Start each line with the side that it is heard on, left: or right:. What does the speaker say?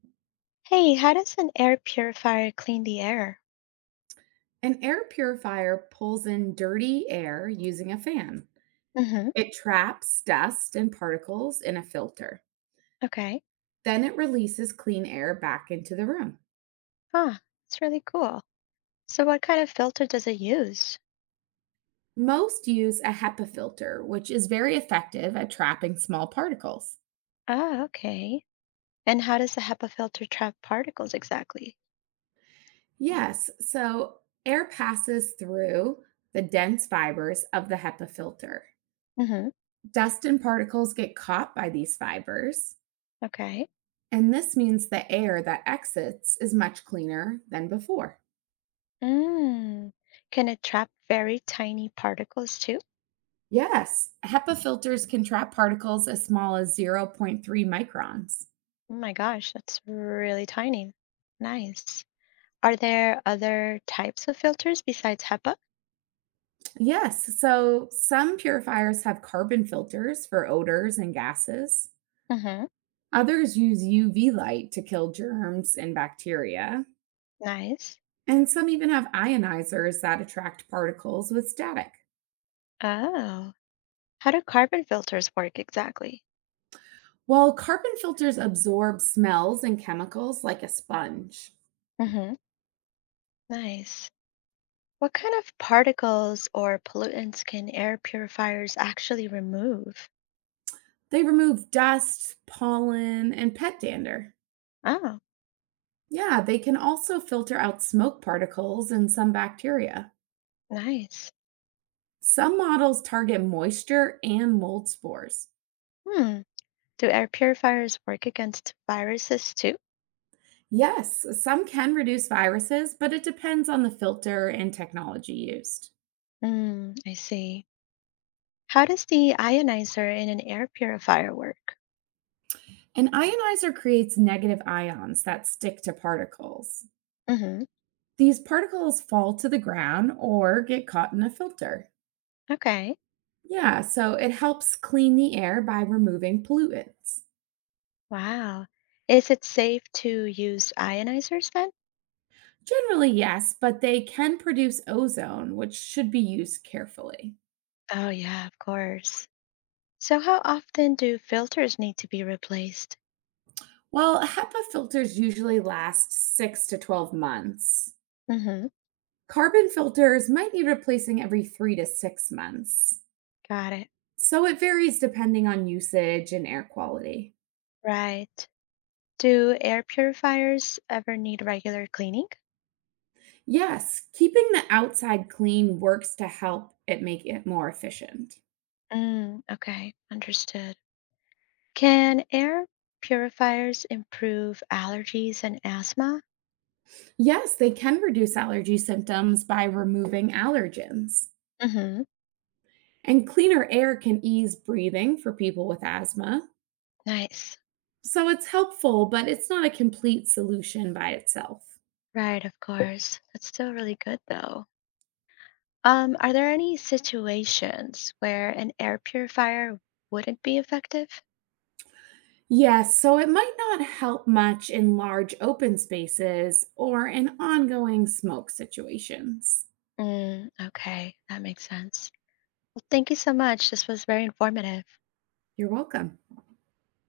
left: Hey, how does an air purifier clean the air?
right: An air purifier pulls in dirty air using a fan.
left: Mm-hmm.
right: It traps dust and particles in a filter.
left: Okay.
right: Then it releases clean air back into the room.
left: Ah, it's really cool. So what kind of filter does it use?
right: Most use a HEPA filter, which is very effective at trapping small particles.
left: Ah, okay. And how does the HEPA filter trap particles exactly?
right: Yes, so air passes through the dense fibers of the HEPA filter.
left: Mm-hmm.
right: Dust and particles get caught by these fibers,
left: Okay.
right: and this means the air that exits is much cleaner than before.
left: Mm. Can it trap very tiny particles too?
right: Yes. HEPA filters can trap particles as small as zero point 0.3 microns.
left: Oh my gosh, that's really tiny. Nice. Are there other types of filters besides HEPA?
right: Yes. So some purifiers have carbon filters for odors and gases.
left: Mm-hmm.
right: Others use UV light to kill germs and bacteria.
left: Nice.
right: And some even have ionizers that attract particles with static.
left: Oh. How do carbon filters work exactly?
right: While carbon filters absorb smells and chemicals like a sponge,
left: Mm-hmm. Nice. What kind of particles or pollutants can air purifiers actually remove?
right: they remove dust, pollen, and pet dander.
left: Oh,
right: Yeah, they can also filter out smoke particles and some bacteria.
left: nice.
right: Some models target moisture and mold spores.
left: Hmm. Do air purifiers work against viruses too?
right: Yes, some can reduce viruses, but it depends on the filter and technology used.
left: Hmm, I see. How does the ionizer in an air purifier work?
right: An ionizer creates negative ions that stick to particles.
left: Mm-hmm.
right: These particles fall to the ground or get caught in a filter.
left: Okay.
right: Yeah, so it helps clean the air by removing pollutants.
left: Wow. Is it safe to use ionizers then?
right: Generally, yes, but they can produce ozone, which should be used carefully.
left: Oh, yeah, of course. So how often do filters need to be replaced?
right: While HEPA filters usually last 6 to 12 months,
left: Mm-hmm.
right: carbon filters might need replacing every 3 to 6 months.
left: Got it.
right: So it varies depending on usage and air quality.
left: Right. Do air purifiers ever need regular cleaning?
right: Yes, keeping the outside clean works to help it make it more efficient.
left: Mm, okay, understood. Can air purifiers improve allergies and asthma?
right: Yes, they can reduce allergy symptoms by removing allergens.
left: Mm-hmm.
right: And cleaner air can ease breathing for people with asthma.
left: Nice.
right: So it's helpful, but it's not a complete solution by itself.
left: Right, of course. That's still really good though. Are there any situations where an air purifier wouldn't be effective?
right: Yes, so it might not help much in large open spaces or in ongoing smoke situations.
left: Mm, okay, that makes sense. Well, thank you so much. This was very informative.
right: You're welcome.